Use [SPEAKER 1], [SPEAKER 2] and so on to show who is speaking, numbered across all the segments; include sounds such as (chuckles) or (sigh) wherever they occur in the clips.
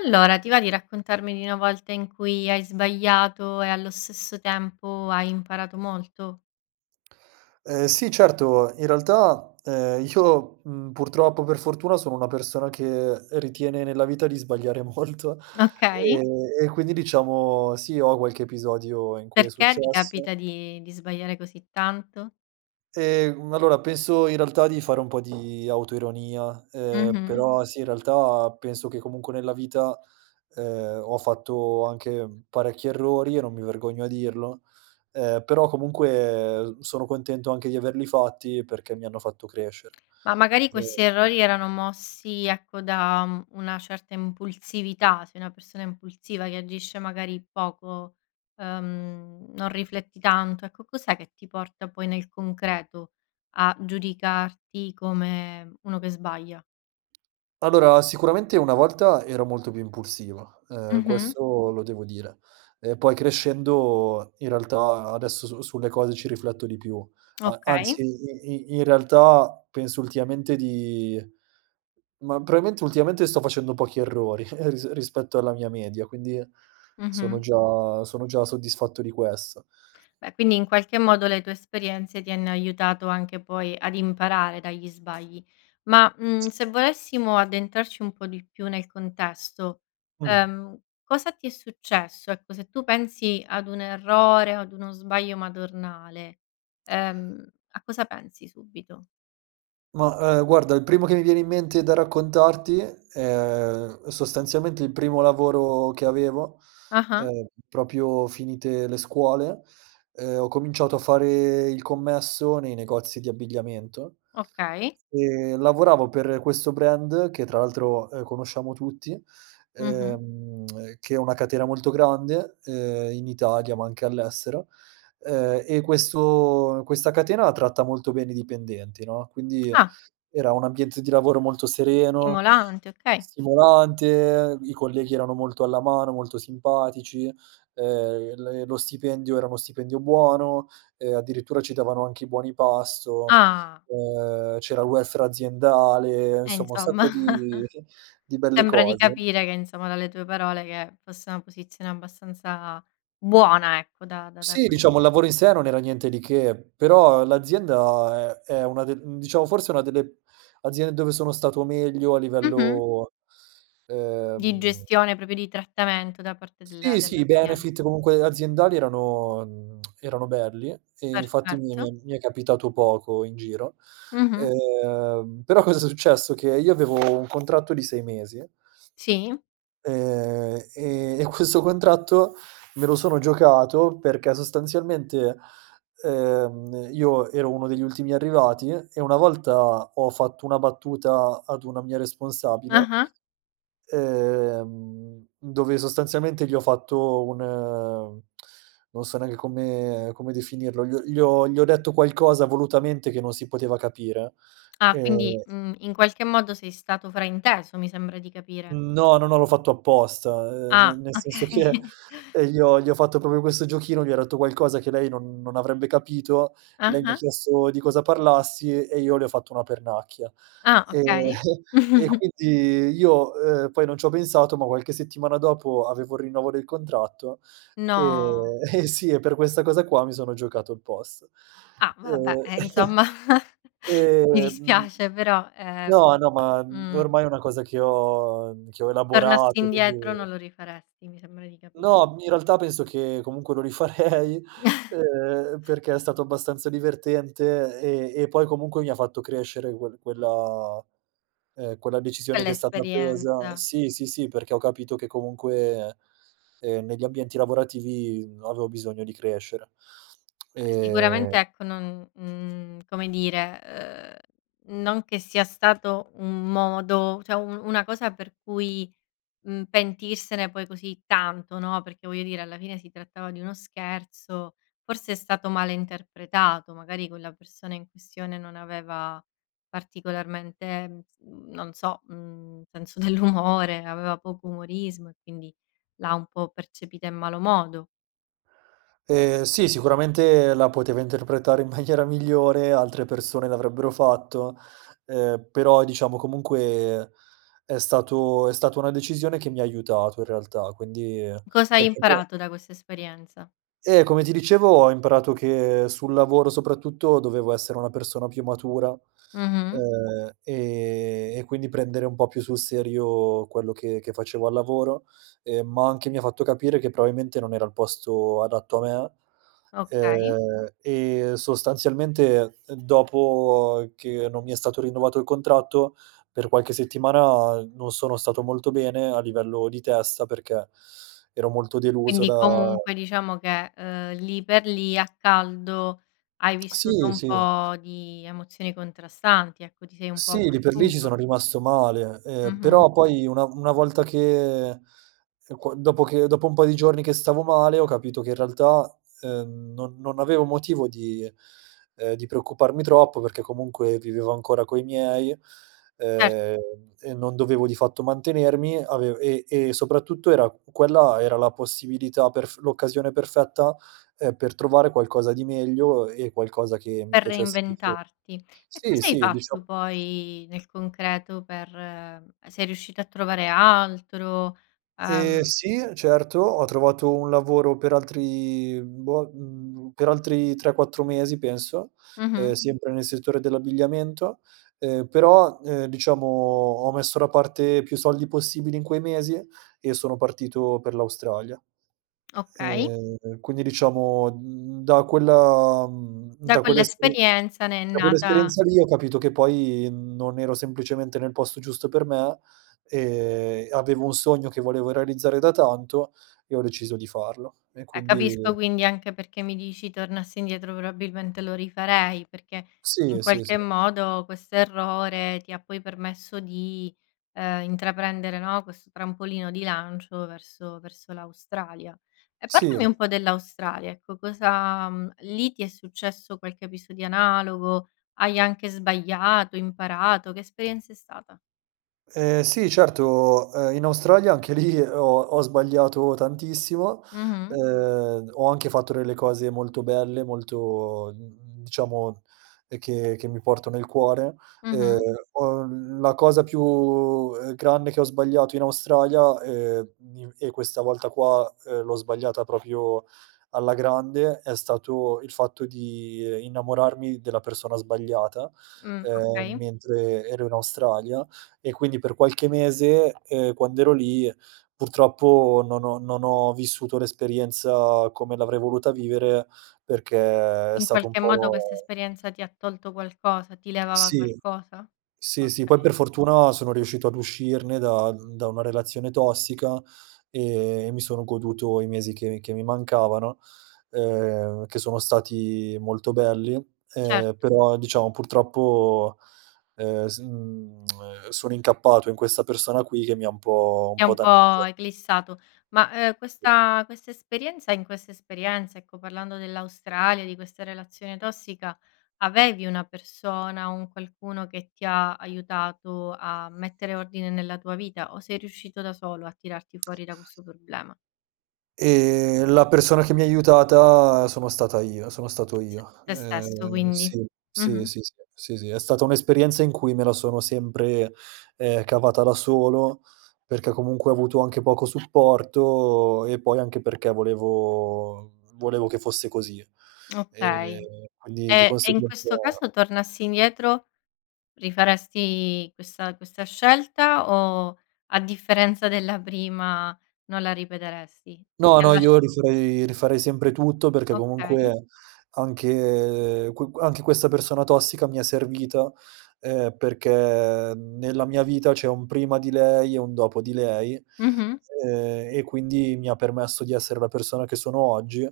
[SPEAKER 1] Allora, ti va di raccontarmi di una volta in cui hai sbagliato e allo stesso tempo hai imparato molto?
[SPEAKER 2] Ehm, sì, certo, in realtà, ehm, io, mhmm, purtroppo o per fortuna sono una persona che ritiene nella vita di sbagliare molto,
[SPEAKER 1] Okay.
[SPEAKER 2] ehm, e quindi diciamo, sì ho qualche episodio in cui è
[SPEAKER 1] Perché ti
[SPEAKER 2] successo.
[SPEAKER 1] capita di di sbagliare così tanto?
[SPEAKER 2] Ehm, allora penso in realtà di fare un po' di autoironia, ehm,
[SPEAKER 1] Mh-mh.
[SPEAKER 2] però sì, in realtà penso che comunque nella vita, ehm, ho fatto anche parecchi errori e non mi vergogno a dirlo, ehm, però comunque sono contento anche di averli fatti perché mi hanno fatto crescere.
[SPEAKER 1] Ma magari questi
[SPEAKER 2] Ehm
[SPEAKER 1] errori erano mossi ecco, da, mhmm, una certa impulsività, sei una persona impulsiva che agisce magari poco, ehm, non rifletti tanto, ecco cos'è che ti porta poi nel concreto a giudicarti come uno che sbaglia?
[SPEAKER 2] Allora, sicuramente una volta ero molto più impulsivo, ehm,
[SPEAKER 1] Mh-mh.
[SPEAKER 2] questo lo devo dire, ehm, poi crescendo in realtà adesso su sulle cose ci rifletto, di più a
[SPEAKER 1] Okay.
[SPEAKER 2] anzi, i i in realtà penso ultimamente di ma probabilmente ultimamente sto facendo pochi errori, (chuckles) ris rispetto alla mia media, quindi sono
[SPEAKER 1] Mh-mh.
[SPEAKER 2] già sono già soddisfatto di questo.
[SPEAKER 1] Beh, quindi in qualche modo le tue esperienze ti hanno aiutato anche poi ad imparare dagli sbagli ma, mhmm,
[SPEAKER 2] (unintelligible)
[SPEAKER 1] se volessimo addentrarci un po' di più nel contesto,
[SPEAKER 2] Mh.
[SPEAKER 1] ehm, cosa ti è successo? Ecco, se tu pensi ad un errore o ad uno sbaglio madornale, ehm, a cosa pensi subito?
[SPEAKER 2] Ma, ehm, guarda il primo che mi viene in mente da raccontarti è sostanzialmente il primo lavoro che avevo,
[SPEAKER 1] Ah-ah.
[SPEAKER 2] ehm, proprio finite le scuole, ehm, ho cominciato a fare il commesso nei negozi di abbigliamento.
[SPEAKER 1] Okay.
[SPEAKER 2] E lavoravo per questo brand, che tra l'altro, ehm, conosciamo tutti,
[SPEAKER 1] Mh-mh.
[SPEAKER 2] ehm, (smacks lips) che è una catena molto grande, ehm, in Italia ma anche all'estero, ehm, e questo questa catena tratta molto bene i dipendenti, no. Quindi
[SPEAKER 1] Ah.
[SPEAKER 2] era un ambiente di lavoro molto sereno,
[SPEAKER 1] Stimolante, okay.
[SPEAKER 2] stimolante, i colleghi erano molto alla mano, molto simpatici, ehm, il lo stipendio era uno stipendio buono e addirittura ci davano anche i buoni pasto,
[SPEAKER 1] Ah.
[SPEAKER 2] ehm, c'era il welfare aziendale,
[SPEAKER 1] Eh
[SPEAKER 2] insomma un
[SPEAKER 1] insomma.
[SPEAKER 2] sacco di (chuckles)
[SPEAKER 1] (chuckles)
[SPEAKER 2] di belle
[SPEAKER 1] Sembra di
[SPEAKER 2] cose.
[SPEAKER 1] capire che insomma, dalle tue parole che fosse una posizione abbastanza buona ecco, da da
[SPEAKER 2] Sì,
[SPEAKER 1] cui
[SPEAKER 2] diciamo, il lavoro in sé non era niente di che. Però l'azienda è è una de diciamo forse una delle aziende dove sono stato meglio a
[SPEAKER 1] Mh-mh.
[SPEAKER 2] livello,
[SPEAKER 1] Di
[SPEAKER 2] ehm
[SPEAKER 1] gestione, proprio di trattamento da parte della
[SPEAKER 2] Sì, sì, i
[SPEAKER 1] dell'azien
[SPEAKER 2] benefit comunque aziendali erano, mhmm, (smacks lips) erano belli e infatti mi
[SPEAKER 1] Perfetto.
[SPEAKER 2] mi mi è capitato poco in giro,
[SPEAKER 1] Mh-mh.
[SPEAKER 2] ehm, però cosa s è successo? Che io avevo un contratto di 6 mesi
[SPEAKER 1] Sì.
[SPEAKER 2] ehm, e e questo contratto me lo sono giocato perché sostanzialmente, ehm, io ero uno degli ultimi arrivati e una volta ho fatto una battuta ad una mia responsabile,
[SPEAKER 1] Ah-ah.
[SPEAKER 2] ehm, dove sostanzialmente gli ho fatto un, ehm, non so neanche come come definirlo, gl gli ho gli ho detto qualcosa volutamente che non si poteva capire,
[SPEAKER 1] Ah
[SPEAKER 2] ehm
[SPEAKER 1] quindi, mhmm, in qualche modo sei stato frainteso mi sembra di capire.
[SPEAKER 2] Mhmm, no, no, no, l'ho fatto apposta, ehm, ne
[SPEAKER 1] Ah
[SPEAKER 2] nel
[SPEAKER 1] okay.
[SPEAKER 2] senso che,
[SPEAKER 1] (chuckles)
[SPEAKER 2] ehm, gli ho gli ho fatto proprio questo giochino, gli ho detto qualcosa che lei non non avrebbe capito, lei mi ha
[SPEAKER 1] Ah-ah.
[SPEAKER 2] chiesto di cosa parlassi e io le ho fatto una pernacchia,
[SPEAKER 1] Ah
[SPEAKER 2] ehm,
[SPEAKER 1] okay.
[SPEAKER 2] (chuckles) e
[SPEAKER 1] (chuckles)
[SPEAKER 2] quindi io, ehm, poi non c'ho pensato ma qualche settimana dopo avevo il rinnovo del contratto,
[SPEAKER 1] No.
[SPEAKER 2] ehm eh sì e per questa cosa qua mi sono giocato il posto,
[SPEAKER 1] Ah vabbè,
[SPEAKER 2] ehm
[SPEAKER 1] eh
[SPEAKER 2] (chuckles)
[SPEAKER 1] insomma (chuckles) mi dispiace però, ehm,
[SPEAKER 2] no, no ma
[SPEAKER 1] mh.
[SPEAKER 2] ormai è una cosa che ho che ho
[SPEAKER 1] Tornassi
[SPEAKER 2] elaborato,
[SPEAKER 1] indietro non
[SPEAKER 2] quindi
[SPEAKER 1] lo rifaresti mi sembra di capir
[SPEAKER 2] No, in realtà penso che comunque lo rifarei,
[SPEAKER 1] (chuckles)
[SPEAKER 2] ehm, perché è stato abbastanza divertente e e poi comunque mi ha fatto crescere quel quella, ehm, quella decisione
[SPEAKER 1] Con
[SPEAKER 2] che è stata presa
[SPEAKER 1] l'esperienza.
[SPEAKER 2] Sì, sì, sì, perché ho capito che comunque, ehm, negli ambienti lavorativi avevo bisogno di crescere, (smacks lips)
[SPEAKER 1] Beh
[SPEAKER 2] ehm
[SPEAKER 1] sicuramente ecco, non, mhmm, come dire, ehm, non che sia stato un modo, cioè un una cosa per cui, mhmm, pentirsene poi così tanto, no, perché voglio dire, alla fine si trattava di uno scherzo, forse è stato male interpretato, magari quella persona in questione non aveva particolarmente, mhmm, non so, mhmm, senso dell'umore, aveva poco umorismo e quindi l'ha un po' percepita in malo modo.
[SPEAKER 2] Ehm, sì, sicuramente la poteva interpretare in maniera migliore, altre persone l'avrebbero fatto, ehm, però diciamo comunque è stato è stata una decisione che mi ha aiutato in realtà, quindi,
[SPEAKER 1] Cosa hai
[SPEAKER 2] perché po
[SPEAKER 1] imparato da questa esperienza?
[SPEAKER 2] Eh, come ti dicevo ho imparato che sul lavoro soprattutto, dovevo essere una persona più matura,
[SPEAKER 1] Mh-mh.
[SPEAKER 2] ehm, e e quindi prendere un po' più sul serio quello che che facevo al lavoro, ehm, ma anche mi ha fatto capire che probabilmente non era il posto adatto a me.
[SPEAKER 1] Okay.
[SPEAKER 2] Ehm, e sostanzialmente dopo che non mi è stato rinnovato il contratto, per qualche settimana non sono stato molto bene a livello di testa, perché ero molto deluso
[SPEAKER 1] Quindi
[SPEAKER 2] da
[SPEAKER 1] comunque diciamo che, ehm, lì per lì a caldo, hai vissuto
[SPEAKER 2] Sì,
[SPEAKER 1] un
[SPEAKER 2] sì.
[SPEAKER 1] po' di emozioni contrastanti ecco, ti sei un po'
[SPEAKER 2] Sì, lì per lì ci
[SPEAKER 1] abbattuto.
[SPEAKER 2] sono rimasto male, ehm,
[SPEAKER 1] Mh-mh.
[SPEAKER 2] però poi una v una volta che, ehm, qua dopo che dopo un po' di giorni che stavo male, ho capito che in realtà, ehm, non non avevo motivo di, ehm, di preoccuparmi troppo perché comunque vivevo ancora coi miei,
[SPEAKER 1] Cert
[SPEAKER 2] ehm, e non dovevo di fatto mantenermi avev e e soprattutto era quella era la possibilità perf l'occasione perfetta, ehm, per trovare qualcosa di meglio e qualcosa che mi
[SPEAKER 1] Per
[SPEAKER 2] piacesse di più.
[SPEAKER 1] reinventarti. E
[SPEAKER 2] Sì,
[SPEAKER 1] cosa hai
[SPEAKER 2] sì, diciam
[SPEAKER 1] fatto poi nel concreto per sei riuscito a trovare altro,
[SPEAKER 2] Ehm,
[SPEAKER 1] ehm
[SPEAKER 2] sì certo ho trovato un lavoro per altri, mhmm, boh, mhmm, per altri 3-4 mesi penso, ehm,
[SPEAKER 1] Mh-mh.
[SPEAKER 2] sempre nel settore dell'abbigliamento. Ehm, però, ehm, diciamo ho messo da parte più soldi possibili in quei mesi e sono partito per l'Australia.
[SPEAKER 1] Okay.
[SPEAKER 2] Ehm, quindi diciamo, mhmm, da quella, mhmm,
[SPEAKER 1] Da
[SPEAKER 2] da quell'esperi
[SPEAKER 1] quell'esperienza ne è
[SPEAKER 2] da
[SPEAKER 1] nata
[SPEAKER 2] quell'esperienza lì ho capito che poi, mhmm, non ero semplicemente nel posto giusto per me, ehm, avevo un sogno che volevo realizzare da tanto e ho deciso di farlo e
[SPEAKER 1] Eh
[SPEAKER 2] quindi
[SPEAKER 1] capisco quindi anche perché mi dici: "Tornassi indietro probabilmente lo rifarei", perché in
[SPEAKER 2] Sì, sì, sì.
[SPEAKER 1] qualche modo questo errore ti ha poi permesso di, ehm, intraprendere, no, questo trampolino di lancio verso verso l'Australia. E parlami
[SPEAKER 2] Sì.
[SPEAKER 1] un po' dell'Australia ecco cosa mhmm, lì ti è successo qualche episodio analogo, hai anche sbagliato, imparato, che esperienza è stata?
[SPEAKER 2] Ehm, sì certo, ehm, in Australia anche lì ho ho sbagliato tantissimo.
[SPEAKER 1] Mh-mh.
[SPEAKER 2] Ehm, ho anche fatto delle cose molto belle, molto, mhmm, diciamo, ehm, che che mi porto nel cuore, ehm,
[SPEAKER 1] Mh-mh.
[SPEAKER 2] ho l la cosa più, ehm, grande che ho sbagliato in Australia, ehm, i e questa volta qua, ehm, l'ho sbagliata proprio alla grande è stato il fatto di innamorarmi della persona sbagliata,
[SPEAKER 1] Mh,
[SPEAKER 2] ehm,
[SPEAKER 1] okay.
[SPEAKER 2] mentre ero in Australia e quindi per qualche mese, ehm, quando ero lì purtroppo non ho non ho vissuto l'esperienza come l'avrei voluta vivere, perché è
[SPEAKER 1] In
[SPEAKER 2] stato un
[SPEAKER 1] qualche modo
[SPEAKER 2] po'
[SPEAKER 1] questa esperienza ti ha tolto qualcosa, ti levava
[SPEAKER 2] Sì.
[SPEAKER 1] qualcosa?
[SPEAKER 2] Sì, sì, poi
[SPEAKER 1] Okay.
[SPEAKER 2] per fortuna sono riuscito ad uscirne da da una relazione tossica e mi sono goduto i mesi che mi che mi mancavano, ehm, che sono stati molto belli,
[SPEAKER 1] Cert
[SPEAKER 2] ehm, però diciamo purtroppo, ehm, s mhmm, (smacks lips) sono incappato in questa persona quì, che mi ha un pò un
[SPEAKER 1] Ti ha
[SPEAKER 2] pò
[SPEAKER 1] un po'
[SPEAKER 2] danneggia
[SPEAKER 1] eclissato, ma, ehm,
[SPEAKER 2] Sì.
[SPEAKER 1] questa questa esperienza in questa esperienza ecco, parlando dell'Australia di questa relazione tossica, avevi una persona, un qualcuno che ti ha aiutato a mettere ordine nella tua vita o sei riuscito da solo a tirarti fuori da questo problema?
[SPEAKER 2] Ehm, la persona che mi ha aiutata sono stata io sono stato
[SPEAKER 1] S
[SPEAKER 2] io.
[SPEAKER 1] te stesso
[SPEAKER 2] Ehm,
[SPEAKER 1] quindi
[SPEAKER 2] sì, sì,
[SPEAKER 1] mh-mh.
[SPEAKER 2] sì, sì, sì, sì, è stata un'esperienza in cui me la sono sempre, ehm, cavata da solo perché comunque ho avuto anche poco supporto e poi anche perché volevo volevo che fosse così, ehm,
[SPEAKER 1] Okay.
[SPEAKER 2] quindi di
[SPEAKER 1] E e in
[SPEAKER 2] conseguenza
[SPEAKER 1] questo caso tornassi indietro rifaresti questa questa scelta o a differenza della prima non la ripeteresti? Cioè,
[SPEAKER 2] No,
[SPEAKER 1] ti ha
[SPEAKER 2] no,
[SPEAKER 1] lasc
[SPEAKER 2] io rifarei rifarei sempre tutto perché
[SPEAKER 1] Okay.
[SPEAKER 2] comunque anche qu anche questa persona tossica mi è servita, ehm, perché nella mia vita c'è un prima di lei e un dopo di lei,
[SPEAKER 1] Mh-mh.
[SPEAKER 2] ehm, e quindi mi ha permesso di essere la persona che sono oggi,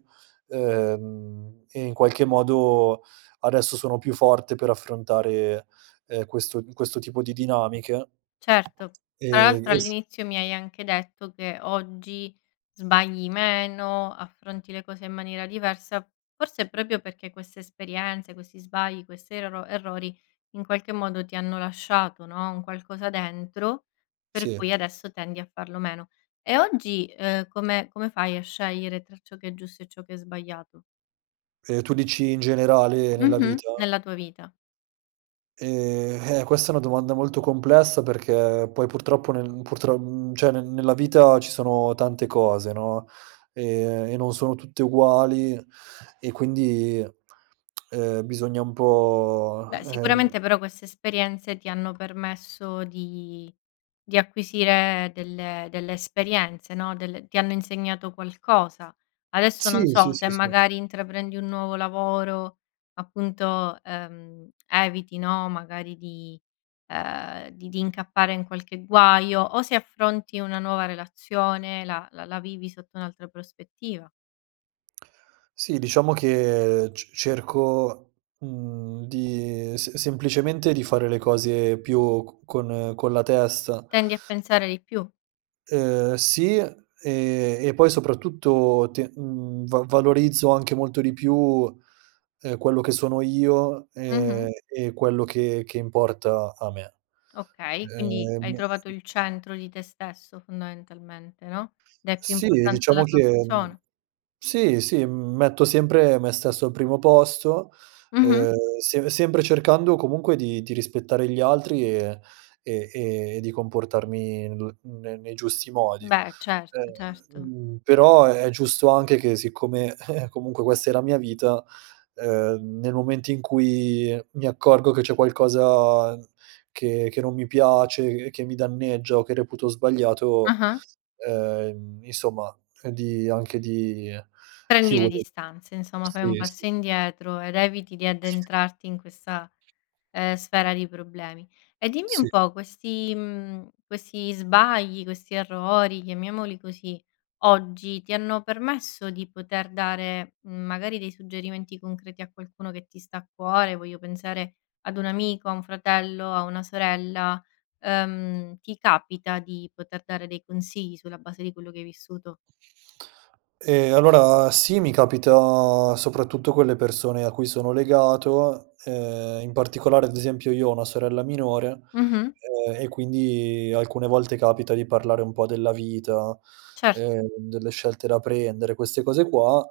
[SPEAKER 2] ehm, e in qualche modo adesso sono più forte per affrontare, ehm, questo questo tipo di dinamiche.
[SPEAKER 1] Certo. Tra
[SPEAKER 2] Ehm,
[SPEAKER 1] l'altro
[SPEAKER 2] eh s
[SPEAKER 1] all'inizio mi hai anche detto che oggi sbagli meno, affronti le cose in maniera diversa, forse è proprio perché queste esperienze, questi sbagli, questi erro errori, in qualche modo ti hanno lasciato, no, un qualcosa dentro per
[SPEAKER 2] Sì.
[SPEAKER 1] cui adesso tendi a farlo meno. E oggi, ehm, come come fai a scegliere tra ciò che è giusto e ciò che è sbagliato?
[SPEAKER 2] Ehm, tu dici in generale nella
[SPEAKER 1] Mh-mh.
[SPEAKER 2] vita?
[SPEAKER 1] Nella tua vita.
[SPEAKER 2] Ehm, eh questa è una domanda molto complessa perché poi purtroppo nel purtro cioè nel nella vita ci sono tante cose, no. Ehm, e non sono tutte uguali e quindi, (smacks lips) ehm, bisogna un po',
[SPEAKER 1] Beh
[SPEAKER 2] ehm
[SPEAKER 1] sicuramente però queste esperienze ti hanno permesso di di acquisire delle delle esperienze, no. Del ti hanno insegnato qualcosa, adesso non
[SPEAKER 2] Sì, sì,
[SPEAKER 1] so se
[SPEAKER 2] sì, sì.
[SPEAKER 1] magari intraprendi un nuovo lavoro appunto, ehm, eviti no, magari di, ehm, di di incappare in qualche guaio o se affronti una nuova relazione la la la vivi sotto un'altra prospettiva.
[SPEAKER 2] Sì, diciamo che c cerco, mhmm, di s semplicemente di fare le cose più co con con la testa.
[SPEAKER 1] Tendi a pensare di più.
[SPEAKER 2] Ehm, sì, ehm, e poi soprattutto te mhmm, va valorizzo anche molto di più, ehm, quello che sono io, ehm,
[SPEAKER 1] Mh-mh.
[SPEAKER 2] e quello che che importa a me.
[SPEAKER 1] Okay, quindi
[SPEAKER 2] Ehm
[SPEAKER 1] hai trovato
[SPEAKER 2] (unintelligible)
[SPEAKER 1] il centro di te stesso fondamentalmente, no? Dai più
[SPEAKER 2] Sì,
[SPEAKER 1] importanza
[SPEAKER 2] diciamo
[SPEAKER 1] alla tua
[SPEAKER 2] che
[SPEAKER 1] persona.
[SPEAKER 2] Sì, sì, m metto sempre me stesso al primo posto.
[SPEAKER 1] Mh-mh.
[SPEAKER 2] Ehm, se sempre cercando comunque di di rispettare gli altri, e e e di comportarmi n ne nei giusti modi,
[SPEAKER 1] Beh, certo,
[SPEAKER 2] ehm,
[SPEAKER 1] certo.
[SPEAKER 2] mhmm, però è giusto anche che siccome (chuckles) comunque questa è la mia vita, ehm, nel momento in cui mi accorgo che c'è qualcosa che che non mi piace, che che mi danneggia o che reputo sbagliato,
[SPEAKER 1] Ah-ah.
[SPEAKER 2] ehm, insomma di, anche di
[SPEAKER 1] Prendi le
[SPEAKER 2] chiudere
[SPEAKER 1] distanze, insomma fai un
[SPEAKER 2] Sì, sì.
[SPEAKER 1] passo indietro ed eviti di addentrarti in questa, ehm, sfera di problemi e dimmi un
[SPEAKER 2] Sì.
[SPEAKER 1] po' questi, mhmm, questi sbagli, questi errori, chiamiamoli così, oggi ti hanno permesso di poter dare, mhmm, magari dei suggerimenti concreti a qualcuno che ti sta a cuore, voglio pensare ad un amico, a un fratello, a una sorella, ehm, ti capita di poter dare dei consigli sulla base di quello che hai vissuto?
[SPEAKER 2] Ehm, allora sì, mi capita soprattutto con le persone a cui sono legato, ehm, in particolare ad esempio io ho una sorella minore,
[SPEAKER 1] Mh-mh.
[SPEAKER 2] ehm, e quindi alcune volte capita di parlare un po' della vita,
[SPEAKER 1] Cer
[SPEAKER 2] ehm, delle scelte da prendere, queste cose qua,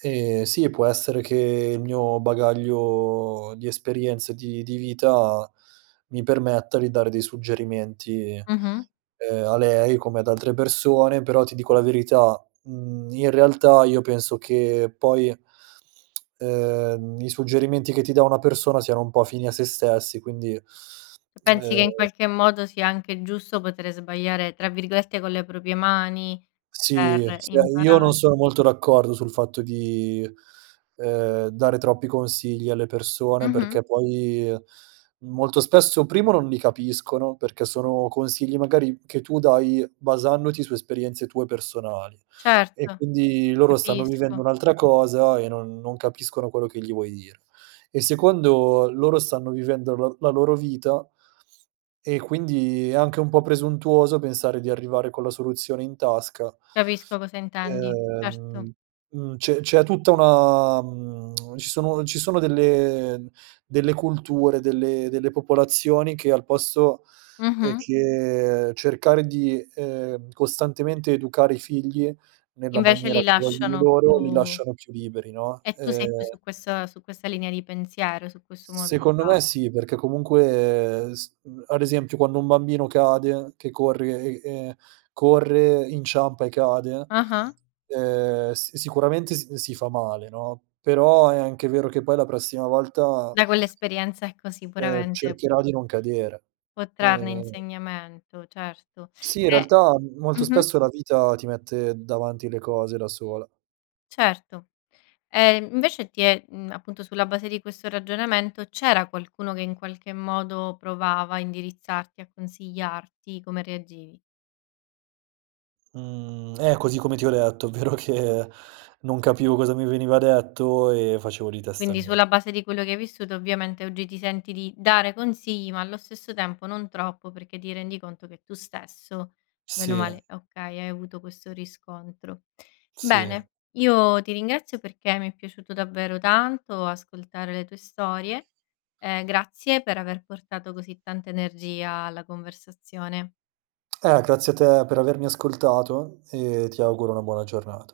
[SPEAKER 2] ehm, sì può essere che il mio bagaglio di esperienza di di vita mi permetta di dare dei suggerimenti,
[SPEAKER 1] Mh-mh.
[SPEAKER 2] ehm, a lei come ad altre persone, però ti dico la verità, mhmm, in realtà io penso che poi (smacks lips) ehm, i suggerimenti che ti dà una persona siano un po' fini a se stessi quindi,
[SPEAKER 1] C pensi che in
[SPEAKER 2] ehm
[SPEAKER 1] qualche modo sia anche giusto potere sbagliare, tra virgolette, "con le proprie mani"
[SPEAKER 2] Sì,
[SPEAKER 1] per
[SPEAKER 2] cioè io non
[SPEAKER 1] imparare.
[SPEAKER 2] sono molto d'accordo sul fatto di, ehm, dare troppi consigli alle persone
[SPEAKER 1] Mh-mh.
[SPEAKER 2] perché poi molto spesso, primo non li capiscono, perché sono consigli magari che tu dai basandoti su esperienze tue personali e
[SPEAKER 1] Certo,
[SPEAKER 2] quindi loro stanno vivendo
[SPEAKER 1] capisco.
[SPEAKER 2] un'altra cosa e non non capiscono quello che gli vuoi dire. E secondo, loro stanno vivendo l la loro vita e quindi è anche un po' presuntuoso pensare di arrivare con la soluzione in tasca.
[SPEAKER 1] Capisco cosa intendi, certo.
[SPEAKER 2] Ehm, mhmm, c'è c'è tutta una, mhmm, (smacks lips) ci sono ci sono delle delle culture, delle delle popolazioni che al posto, ehm,
[SPEAKER 1] Mh-mh.
[SPEAKER 2] che cercare di, ehm, costantemente educare i figli nella
[SPEAKER 1] Invece
[SPEAKER 2] maniera
[SPEAKER 1] li
[SPEAKER 2] che vogliono
[SPEAKER 1] lasciano
[SPEAKER 2] loro, li
[SPEAKER 1] più
[SPEAKER 2] lasciano più liberi, no.
[SPEAKER 1] E tu sei più
[SPEAKER 2] Ehm
[SPEAKER 1] su quest su questa linea di pensiero, su questo modo di
[SPEAKER 2] Secondo
[SPEAKER 1] far
[SPEAKER 2] me sì, perché comunque s ad esempio quando un bambino cade che corre e e corre, inciampa e cade,
[SPEAKER 1] Ah-ah.
[SPEAKER 2] ehm, s sicuramente s si fa male, no. Però è anche vero che poi la prossima volta
[SPEAKER 1] Da quell'esperienza ecco,
[SPEAKER 2] ehm,
[SPEAKER 1] sicuramente
[SPEAKER 2] cercherà di non cadere.
[SPEAKER 1] può trarne
[SPEAKER 2] Ehm
[SPEAKER 1] insegnamento, certo
[SPEAKER 2] Sì, in
[SPEAKER 1] e
[SPEAKER 2] realtà m molto
[SPEAKER 1] mh-mh.
[SPEAKER 2] spesso la vita ti mette davanti le cose da sola.
[SPEAKER 1] Certo, ehm, invece ti è, mhmm, appunto sulla base di questo ragionamento, c'era qualcuno che in qualche modo provava a indirizzarti, a consigliarti? Come reagivi?
[SPEAKER 2] Mhmm. Eh così come ti ho detto, ovvero che non capivo cosa mi veniva detto e facevo di testa
[SPEAKER 1] Quindi
[SPEAKER 2] mia.
[SPEAKER 1] sulla base di quello che hai vissuto ovviamente oggi ti senti di dare consigli, ma allo stesso tempo non troppo, perché ti rendi conto che tu stesso bene o
[SPEAKER 2] Sì.
[SPEAKER 1] male okay, hai avuto questo riscontro.
[SPEAKER 2] Sì.
[SPEAKER 1] Bene, io ti ringrazio perché mi è piaciuto davvero tanto ascoltare le tue storie, ehm, grazie per aver portato così tanta energia alla conversazione.
[SPEAKER 2] Ah grazie a te per avermi ascoltato e ti auguro una buona giornata.